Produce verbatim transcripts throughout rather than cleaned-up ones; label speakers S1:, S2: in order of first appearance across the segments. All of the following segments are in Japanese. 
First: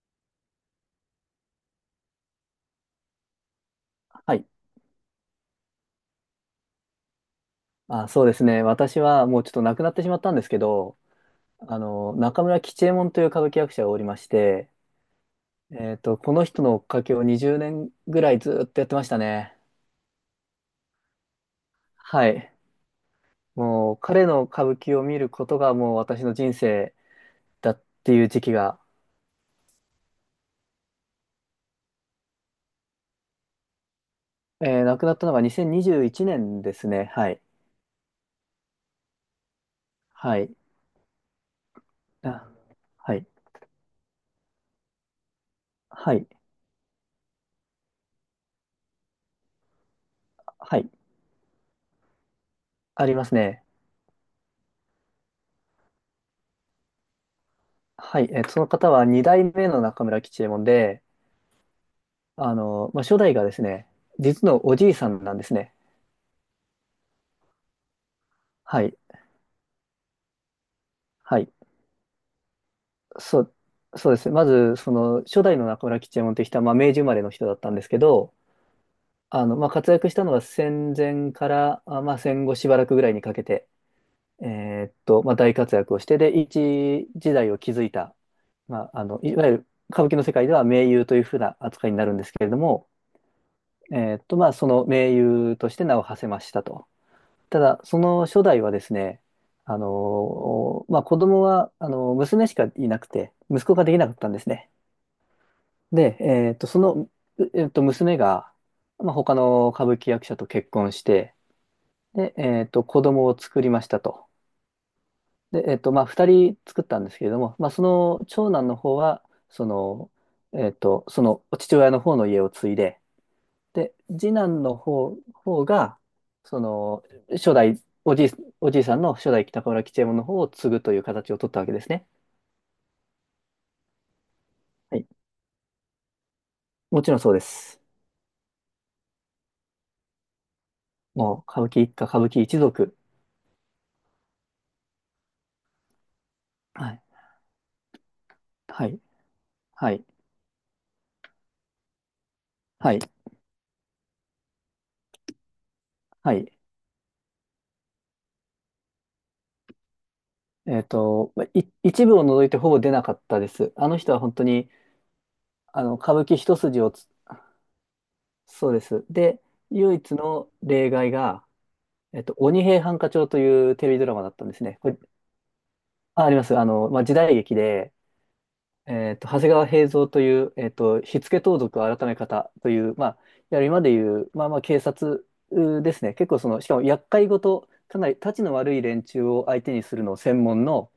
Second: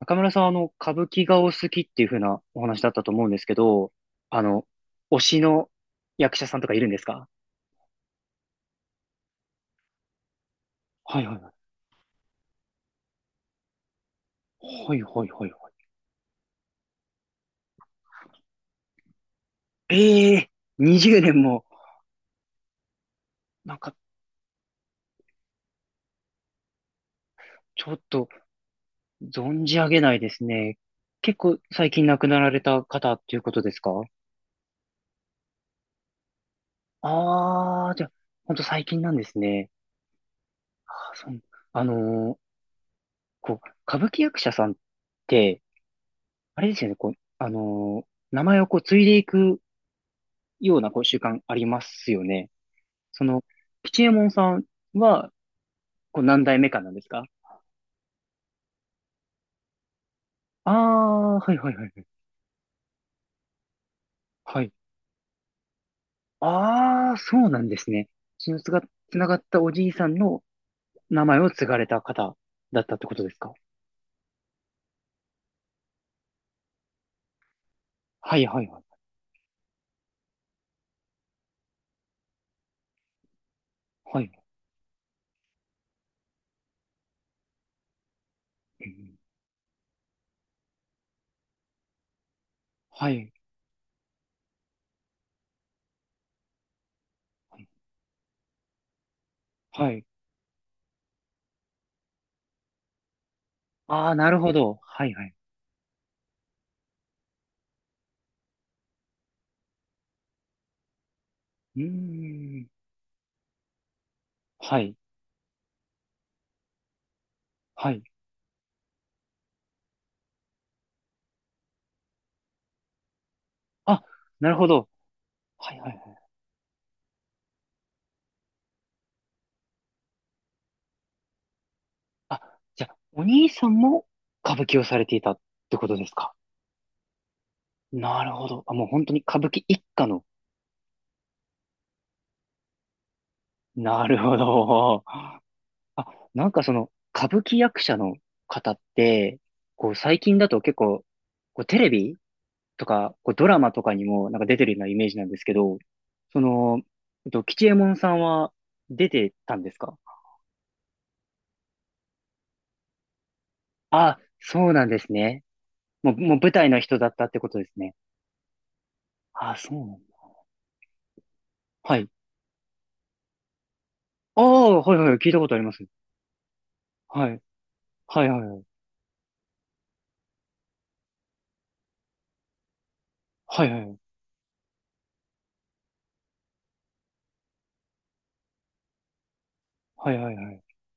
S1: 中村さん、あの、歌舞伎がお好きっていう風なお話だったと思うんですけど、
S2: は
S1: あ
S2: い。
S1: の、推しの役者さんとかいるんですか？
S2: あ、そうですね。私はもうちょっと亡くなってしまったんですけど、
S1: はいはいは
S2: あの、中村吉右衛門という歌舞伎役者がおりまして、
S1: い。はいはいはいは
S2: えっと、この人の追っかけをにじゅうねんぐらいずっとやってましたね。
S1: い。ええー、にじゅうねんも、
S2: はい。
S1: なん
S2: も
S1: か、
S2: う彼の歌舞伎を見ることがもう私の人生だっ
S1: ちょっ
S2: てい
S1: と、
S2: う時期が、
S1: 存じ上げないですね。結構最近亡くなられた方っていうことですか？
S2: えー亡くなったのがにせんにじゅういちねんですね。はい。
S1: ああー、じゃあ、ほんと最近なんですね。
S2: はい。
S1: あー、そう。あのー
S2: あ、はい。
S1: こう、歌舞伎役者さんって、
S2: はい。
S1: あれですよね、こう、あのー名前をこう、継いでいくよ
S2: は
S1: う
S2: い。
S1: なこう習慣ありますよね。
S2: あり
S1: そ
S2: ます
S1: の、
S2: ね。
S1: 吉右衛門さんは、こう何代目かなんですか？
S2: はい。えーその方は二代目の中村吉右衛門
S1: あ
S2: で、
S1: あー、はいはいはいはい。
S2: あの、まあ、初代がですね、実
S1: は
S2: の
S1: い。
S2: おじいさんなんですね。
S1: ああ、そうなんですね。血のつが、
S2: はい。
S1: つながったおじいさんの名
S2: は
S1: 前を
S2: い。
S1: 継がれた方だったってことです
S2: そ
S1: か？
S2: う、そうです。まず、その、初代の中村吉右衛門という人は、まあ、明治生まれの人だったんですけど、
S1: はいはいはい。
S2: あの、まあ、活躍したのは戦前から、あまあ、戦後しばらくぐらいにかけて、
S1: はい。
S2: えーっと、まあ、大活躍をして、で、一時代を築いた、
S1: う
S2: まあ、あ
S1: ん
S2: の、いわゆる歌舞伎の世界では名優というふうな扱いになるんですけれども、
S1: はい。
S2: えーっと、まあ、その名優として名を馳せましたと。
S1: は
S2: た
S1: い。
S2: だ、その初代はですね、あ
S1: はい。
S2: のーまあ、子供は、あのー娘しかいなくて、息子ができな
S1: あ
S2: か
S1: あ、
S2: った
S1: な
S2: んで
S1: る
S2: す
S1: ほ
S2: ね。
S1: ど。はいはい。
S2: で、えーっと、その、うえーっと、娘が、まあ、他の歌舞伎役者と結婚して、
S1: う
S2: で、え
S1: ー
S2: ー
S1: ん。
S2: っと、子供を作りましたと。
S1: はい。
S2: で、えーっと、まあ、二人作ったんですけれども、まあ、そ
S1: はい。
S2: の長男の方は、その、えーっと、その父親の方の家を継いで、で、
S1: あ、
S2: 次
S1: なる
S2: 男
S1: ほ
S2: の
S1: ど。
S2: 方、方
S1: はいはい
S2: が、
S1: はい。
S2: その、初代、おじい、おじいさんの初代北河原吉右衛門の方を継ぐという形を取ったわけですね。
S1: あ、じゃあ、お兄さんも歌舞伎をさ
S2: は
S1: れ
S2: い。
S1: ていたってことですか？
S2: もちろんそうです。
S1: なるほど。あ、もう本当に歌舞伎一家の。
S2: もう、歌舞伎一家、歌舞伎一族。
S1: なるほど。あ、なんかそ
S2: は
S1: の、
S2: い。
S1: 歌舞伎役者の方っ
S2: はい。
S1: て、こ
S2: は
S1: う
S2: い。
S1: 最近だと結構、こうテレビと
S2: はい。
S1: か、こうドラマとかにもなんか出てるようなイメージなんですけど、
S2: は
S1: そ
S2: い。
S1: の、えっと、吉右衛門さんは出てたんですか？
S2: えっと、まい、一部を除いてほぼ出なかったです。あの人
S1: あ、
S2: は本当に、
S1: そうなんですね。
S2: あの、
S1: も
S2: 歌
S1: う、
S2: 舞
S1: も
S2: 伎
S1: う舞
S2: 一
S1: 台の
S2: 筋を
S1: 人だ
S2: つ、
S1: ったってことですね。
S2: そうです。で、
S1: あ、そうな
S2: 唯
S1: ん
S2: 一
S1: だ。
S2: の例外が、
S1: はい。
S2: えっと、鬼平犯科帳というテレビドラマだっ
S1: あ
S2: たんですね。
S1: あ、
S2: こ
S1: はい
S2: れ
S1: はい、聞いたことあります。
S2: あ、あります。あの、まあ、時
S1: は
S2: 代
S1: い。
S2: 劇で、
S1: はいはいはい。
S2: えっと、長谷川平蔵という、えっと、火付盗賊改め方という、まあ、いわゆ
S1: は
S2: る
S1: いはい
S2: 今
S1: は
S2: で
S1: い。
S2: いう、まあまあ、警察うーですね。結構その、しかも厄介ごと、かなりたちの悪い連中を相手にする
S1: は
S2: のを
S1: いはい
S2: 専
S1: はい。
S2: 門の、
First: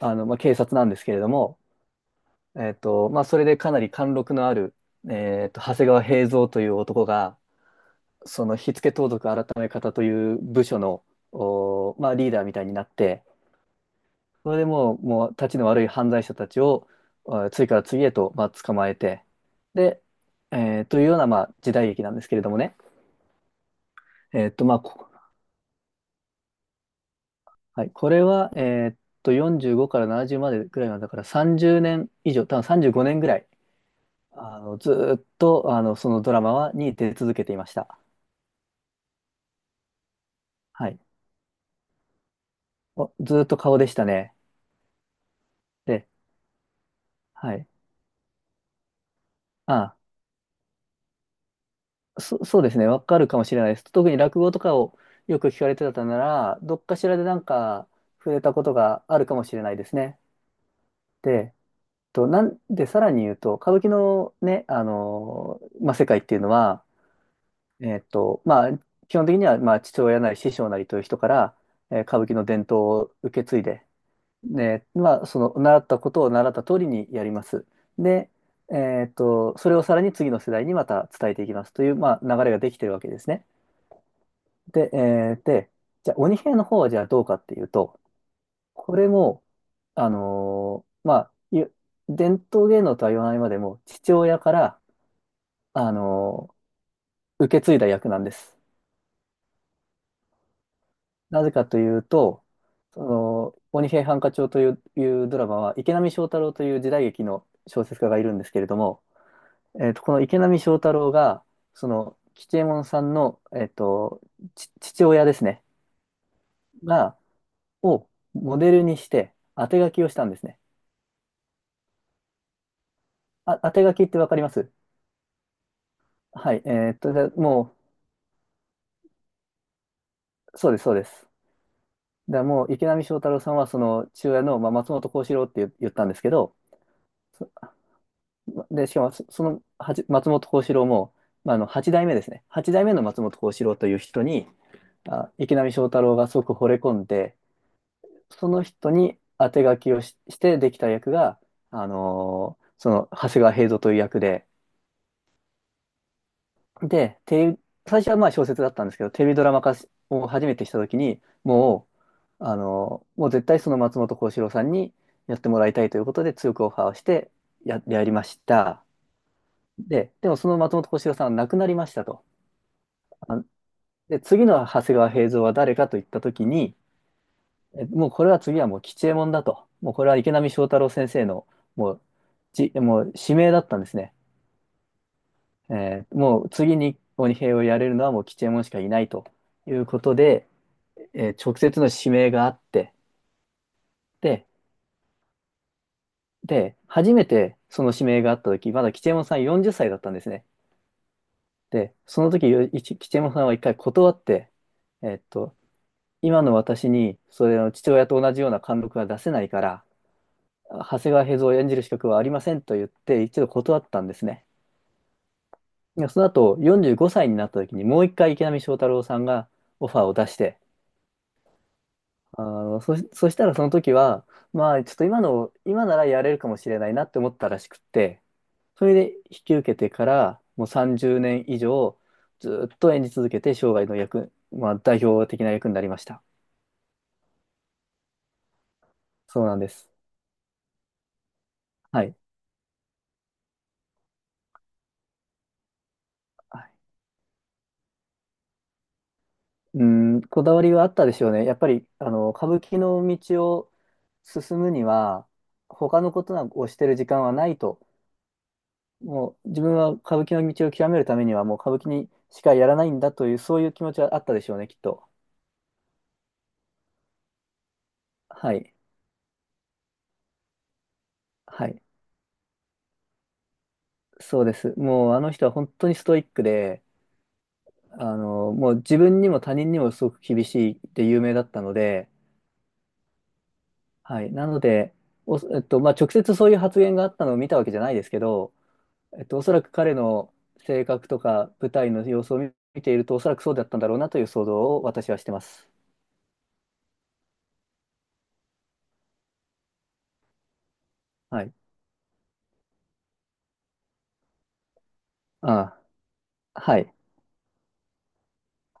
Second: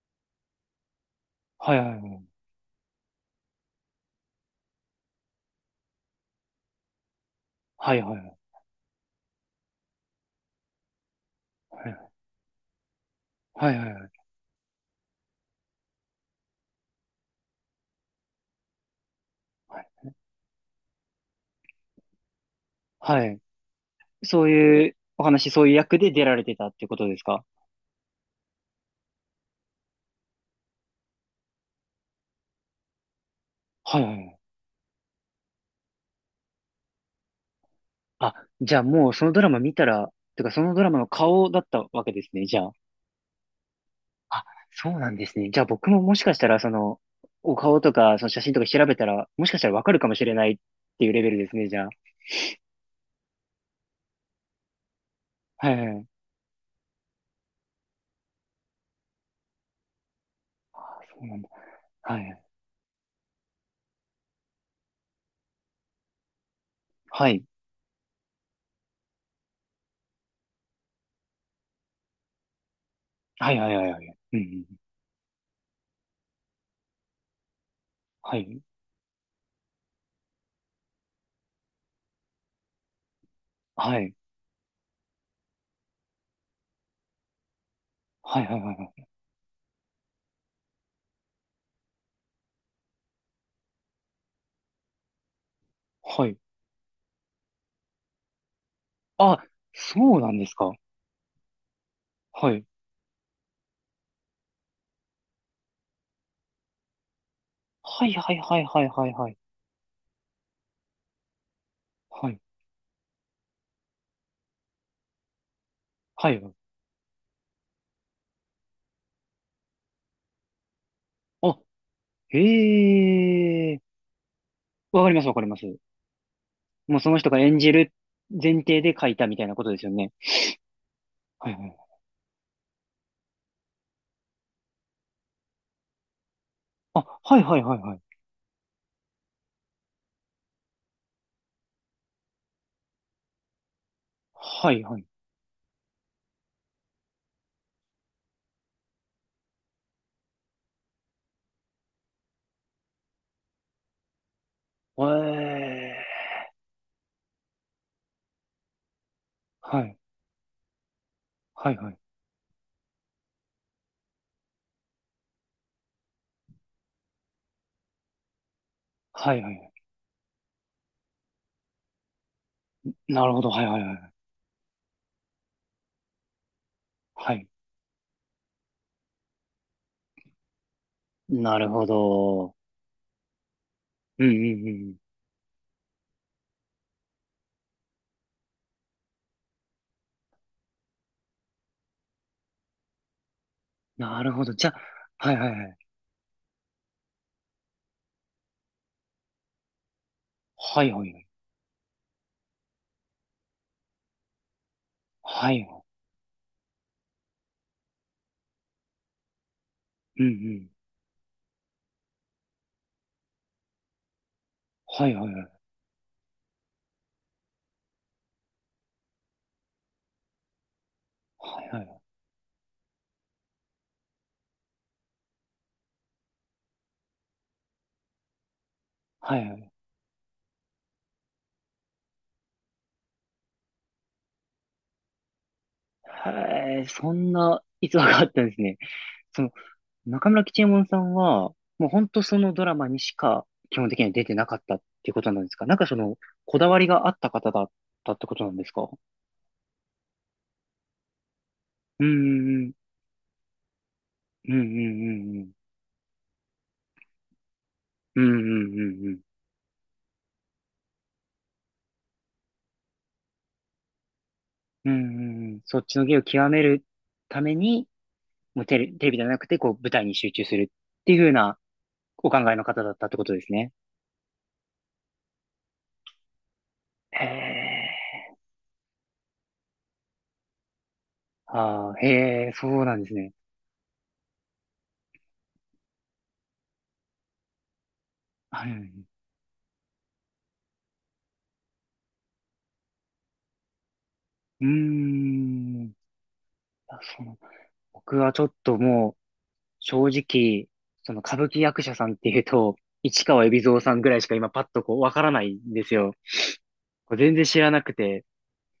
S2: あの、まあ、警察なんですけれども、
S1: はいはいはい。
S2: えっと、まあ、それでかなり貫禄のある、えっと、長谷川平蔵という男が、
S1: はいはいは
S2: その火付盗賊改め方という部署の、おーま
S1: い。
S2: あ、リーダーみたいになって、
S1: はいはいはい。
S2: それでもう、もう、たちの悪い犯罪者たちを、あ次から次へと、まあ、捕まえて、で、えーというような、まあ、時代劇なんですけれどもね。
S1: はい。そ
S2: えー
S1: う
S2: っと、まあ、
S1: いう
S2: こ、
S1: お話、そういう役で出られてたってことですか？
S2: はい、これは、えーっと、よんじゅうごからななじゅうまでぐらいなんだから、さんじゅうねん以上、多分さんじゅうごねんぐらい、
S1: はいはいはい。
S2: あの、ずーっと、あの、そのドラマは、に出続けていました。
S1: あ、じゃあもうそのドラマ見たら、てかそのド
S2: は
S1: ラマ
S2: い。
S1: の顔だったわけですね、じゃあ。
S2: おずーっと顔でしたね。
S1: あ、そうなんですね。じゃあ僕も
S2: で、
S1: もしかしたら、その、
S2: は
S1: お
S2: い。
S1: 顔とか、その写真とか調べたら、もしかしたらわか
S2: あ
S1: るかもしれないっていうレベルですね、じゃあ。
S2: そ、そうですね、わかるかもしれないです。特に落語とかをよく聞か
S1: はい
S2: れ
S1: はい
S2: て
S1: は
S2: た
S1: い。
S2: なら、どっかしらでなんか触れたことがあるかもしれないですね。
S1: あ、そうなんだ。
S2: で、
S1: は
S2: と、
S1: い。
S2: なんで、さらに言うと、歌舞伎のね、あのまあ、世界っていうのは、
S1: はい。
S2: えっと、まあ、基本的には、まあ、父親なり師匠なりという人から、えー歌舞伎の伝統を受け
S1: はい
S2: 継い
S1: はい
S2: で、
S1: はいはい。うんうん。
S2: ね、まあ、その、習ったことを習った通りにやります。で、
S1: はい。
S2: えっと、それをさらに次の世代にまた伝えていきますという、まあ、流れができてるわけですね。
S1: はい。
S2: で、えーで、じゃあ、鬼平の方はじゃあどうかっていうと、
S1: はいはいはいは
S2: これ
S1: い。
S2: も、あのーまあ、ゆ伝統芸能とは言わないまでも、父親から、あ
S1: はい。
S2: のー受け継いだ役なんです。
S1: あ、そうなんですか。
S2: なぜかというと、
S1: はい。
S2: その、鬼平犯科帳という、いうドラマは、池波正太郎という時代劇の小説
S1: は
S2: 家
S1: い
S2: がい
S1: は
S2: る
S1: い
S2: んです
S1: は
S2: け
S1: い
S2: れど
S1: はい
S2: も、
S1: はいはい。
S2: えーと、この池波正太郎が、その、
S1: はい。
S2: 吉右衛門さんの、えーと、ち父親ですね、
S1: はい。
S2: が、をモデルにして、当て書きをしたんですね。
S1: あ、
S2: あ、当
S1: へえ。
S2: て書きってわかります
S1: わかります、わかります。
S2: はい。えー
S1: も
S2: っ
S1: うそ
S2: と、
S1: の
S2: じゃあ
S1: 人が演じ
S2: も
S1: る前提で書いたみたいなことですよね。
S2: う、そうです、そうです。
S1: はいはい。
S2: で、もう池波正太郎さんは、その父親の、まあ、松本幸四郎って言言ったんですけど、
S1: あ、はいはいはいはい。
S2: で、しかもそ、そのはち松本幸四郎も、まあ、あのはち代目ですね。はち代目の松本幸四郎という人に、
S1: はいはい。
S2: あ、池波正太郎がすごく惚れ込んで、その人に当て書きをし、してできた役が、あのーその長谷川平蔵という役で、
S1: ええ。
S2: で、テレビ、最初はまあ小説だったんですけど、テレビドラマ化
S1: は
S2: し
S1: い。
S2: を初めてしたときに、
S1: はい
S2: も
S1: はい。
S2: う、あの、もう絶対その松本幸四郎さんにやってもらいたいということで強くオファーをしてや、やりました。
S1: はいはい。
S2: で、でもその松本幸四郎さんは亡くなりましたと。
S1: なるほ
S2: あ
S1: ど。はいはいはい。
S2: で、次の長谷川平蔵は誰かといったときに、
S1: はい。
S2: えもうこれは次はもう吉右衛門だと。もうこれは池波正太郎先生の
S1: なるほ
S2: もう、
S1: ど。
S2: じ、もう指名だったんですね。
S1: うんうんうん。
S2: えーもう次に鬼平をやれるのはもう吉右衛門しかいないということで、えー直接の指名があって、
S1: なるほ
S2: で、
S1: ど。じゃあ、はいはいはい。
S2: で、初めてその指名があった時、まだ吉右衛門さんよんじゅっさいだったんですね。
S1: はいはいはい。
S2: で、その時、よいち吉右衛門さんは一回断って、えーっ
S1: は
S2: と、
S1: い。
S2: 今の私に、それの父親と同じような貫禄は出せないから、
S1: うんうん。
S2: 長谷川平蔵を演じる資格はありませんと言って、一度断ったんですね。
S1: はいはいはい。
S2: でその後、よんじゅうごさいになった時に、もう一回池波正太郎さんがオファーを出して、
S1: はいはいはい。
S2: あの、そ、そしたらその時は、まあ、ちょっと今の、今ならやれるかもしれないなって思ったらしくって、それで
S1: は
S2: 引
S1: い
S2: き
S1: は
S2: 受
S1: い。
S2: けてから、もうさんじゅうねん以上、ずっと演じ続けて、生涯の役、まあ、代表的な役になりました。
S1: へえ、そんな逸話があったんですね。そ
S2: そう
S1: の、
S2: なんです。
S1: 中村吉右衛門さんは、もう
S2: は
S1: 本
S2: い。
S1: 当そのドラマにしか基本的には出てなかったっていうことなんですか？なんかその、こ
S2: は
S1: だ
S2: い。
S1: わりがあった方だったってことなんですか？
S2: うん、こだわりはあったでしょうね。やっぱり、
S1: うん、
S2: あの、歌
S1: う
S2: 舞
S1: ん、
S2: 伎の道を
S1: う
S2: 進
S1: ん、うん、
S2: むには、
S1: うん、
S2: 他のことをしてる時間はないと。
S1: うん、うん、うん、うん、
S2: もう、自分は歌舞伎の道を極めるためには、もう歌舞伎にしかやらないんだという、そういう気持ちはあったでしょうね、きっ
S1: うん、う
S2: と。
S1: んうんそっちの芸を極めるために、
S2: は
S1: もう
S2: い。
S1: テレ、テレビじゃなくて、こう、舞台に集中するっていう風な
S2: はい。
S1: お考えの方だったってことですね。
S2: そうです。もう、あの人は本当にストイックで、
S1: へえ、
S2: あの、もう自分にも他人にもすごく厳しいって有名だったの
S1: ああ、
S2: で、
S1: へえ、そうなんですね。
S2: はい。なので、お、えっと、まあ、直接そういう発言があったのを見たわけじゃないですけど、
S1: はいう
S2: えっと、おそらく彼の性格とか舞台の様子を見見ていると、おそらくそうだったんだろうなという想像
S1: うー
S2: を私はしてます。
S1: ん。あそうなん僕はちょっともう、正直、その歌
S2: は
S1: 舞
S2: い。
S1: 伎役者さんっていうと、市川海老蔵さんぐらいしか今パッとこうわからないん
S2: あ
S1: ですよ。
S2: あ、はい。
S1: こう全然知らなくて、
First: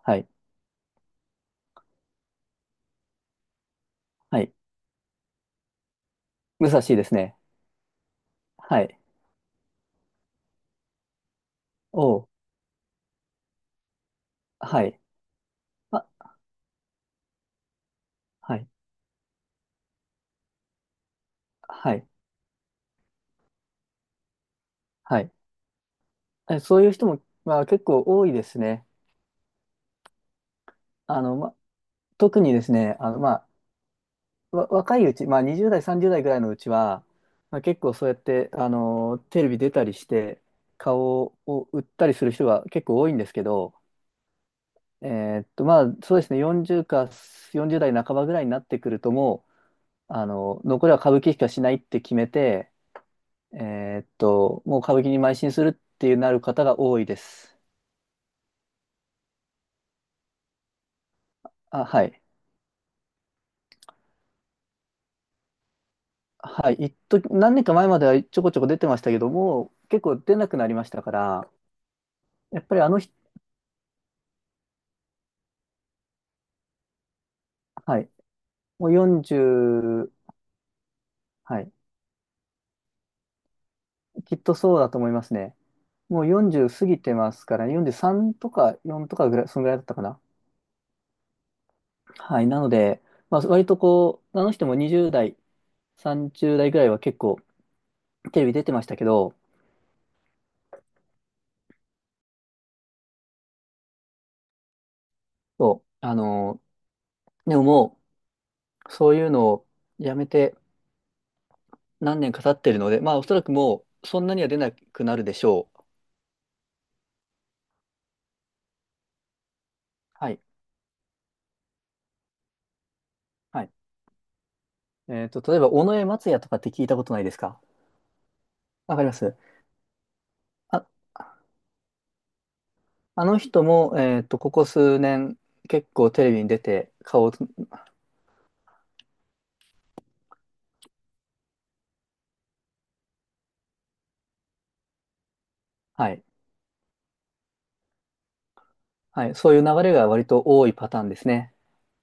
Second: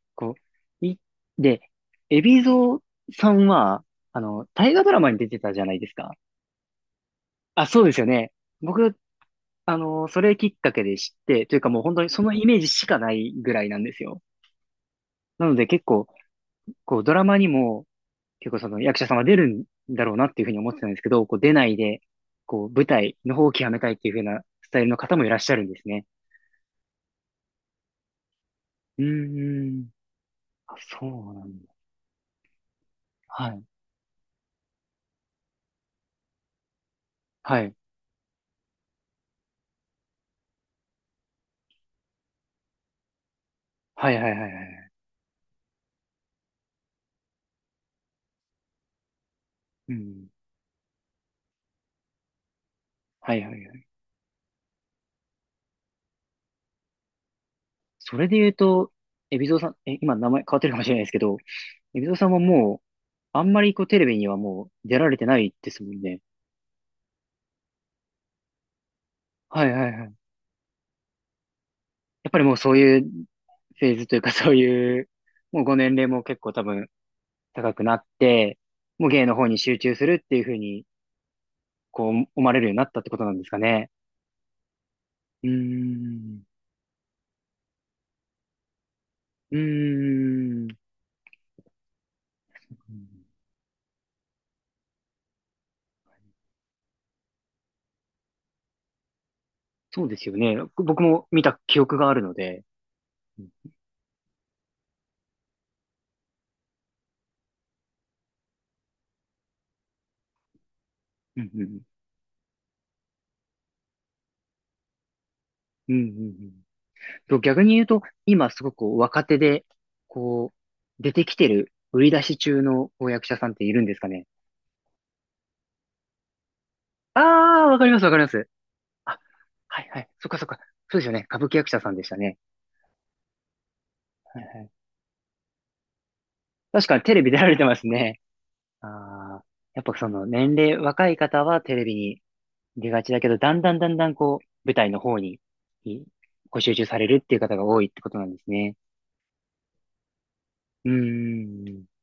S2: はい。
S1: こう、い、で、海老蔵さんは、あ
S2: は
S1: の、
S2: い。
S1: 大河ドラマに出てたじゃないですか。
S2: 武蔵ですね。
S1: あ、そうですよね。
S2: は
S1: 僕、
S2: い。
S1: あの、それきっかけで知って、というかもう本当にそ
S2: お
S1: の
S2: う。
S1: イメージしかないぐらいなんですよ。
S2: はい。
S1: なので結構、
S2: あ、
S1: こう、ドラマにも、結
S2: は
S1: 構
S2: い。
S1: その役者さんは出るんだろうなっていうふうに思ってたんですけど、こう出ない
S2: は
S1: で、
S2: い。
S1: こう舞台の方を極めたいっていうふうなスタイルの方
S2: は
S1: もい
S2: い。
S1: らっしゃるんですね。
S2: えそういう人も、まあ、結構多いですね。
S1: うーん。あ、そう
S2: あの、
S1: な
S2: ま、
S1: んだ。
S2: 特にですね、あの、ま
S1: は
S2: あ、
S1: い。
S2: わ、若いうち、まあにじゅう代、さんじゅう代ぐらいのうちは、まあ、
S1: はい。
S2: 結構そうやって、あのーテレビ出たりして、顔を売ったりする人が結構多いんですけど、
S1: はいはいはいはいはいはい
S2: えーっと、まあそうですね、40かよんじゅう代半ばぐらいになってくると、もう、
S1: う
S2: あ
S1: ん。
S2: の残りは歌舞伎しかしないって決めて、
S1: はいはいはい。
S2: えーっと、もう歌舞伎に邁進するっていうなる方が多いです。
S1: それで言うと、海老蔵さん、え、今名前変わってるかもしれないですけど、
S2: あ、は
S1: 海老蔵
S2: い。
S1: さんはもう、あんまりこうテレビにはもう出られてないですもんね。
S2: はい。一時、何年か前まではちょこちょこ出てましたけど
S1: はい
S2: も、
S1: はい
S2: 結
S1: はい。
S2: 構出なくなりましたから、
S1: やっぱりもう
S2: やっ
S1: そ
S2: ぱ
S1: う
S2: りあ
S1: い
S2: の
S1: う
S2: 人、
S1: フェーズというかそういう、もうご年齢も結構多分高くな
S2: は
S1: っ
S2: い。
S1: て、
S2: もう
S1: もう芸の方に集中す
S2: よんじゅう、
S1: るっていうふうに、
S2: はい。
S1: こう思われるようになったってことなんですかね。
S2: きっとそうだと思います
S1: うー
S2: ね。もう
S1: ん。
S2: よんじゅう過ぎてますから、よんじゅうさんとかよんとかぐらい、
S1: う
S2: そのぐらいだったかな。
S1: ーん。
S2: はい。なので、まあ、割とこう、あの人もにじゅう代、さんじゅう代ぐらいは結構テレビ出てましたけど、
S1: そうですよね。僕も見た記憶があるので。うん
S2: そう、あのーでももう、そういうのをやめて
S1: うんうん。
S2: 何年か経ってるので、まあ、おそらくもう、そんなには出なくなるでしょう。
S1: うんうんうんと、逆に言うと、今すごく若手で、
S2: はい。
S1: こう、出てきてる、売り出し中のこう役者さんっ
S2: は
S1: て
S2: い。
S1: いるんですかね。
S2: えっと、例えば、尾上松也とかって聞いたこと
S1: あ
S2: ないですか？
S1: あ、わかりますわかります。
S2: わかりま
S1: あ、
S2: す。
S1: はいはい。そっかそっか。そ
S2: あ
S1: うですよね。歌舞伎役者さんでしたね。
S2: あの人も、えっと、
S1: はい
S2: こ
S1: は
S2: こ
S1: い。
S2: 数年、結構テレビに出
S1: 確
S2: て、
S1: かにテレ
S2: 顔
S1: ビ
S2: を
S1: 出
S2: つ、
S1: られてますね。ああ、やっぱその年齢、若い方はテレビに出がちだけど、だんだんだんだんこう、舞台の方に、い
S2: はい、
S1: ご集中されるっていう方が多いってことなんですね。
S2: はい、そういう流れが割と多い
S1: う
S2: パターンですね。
S1: ーん。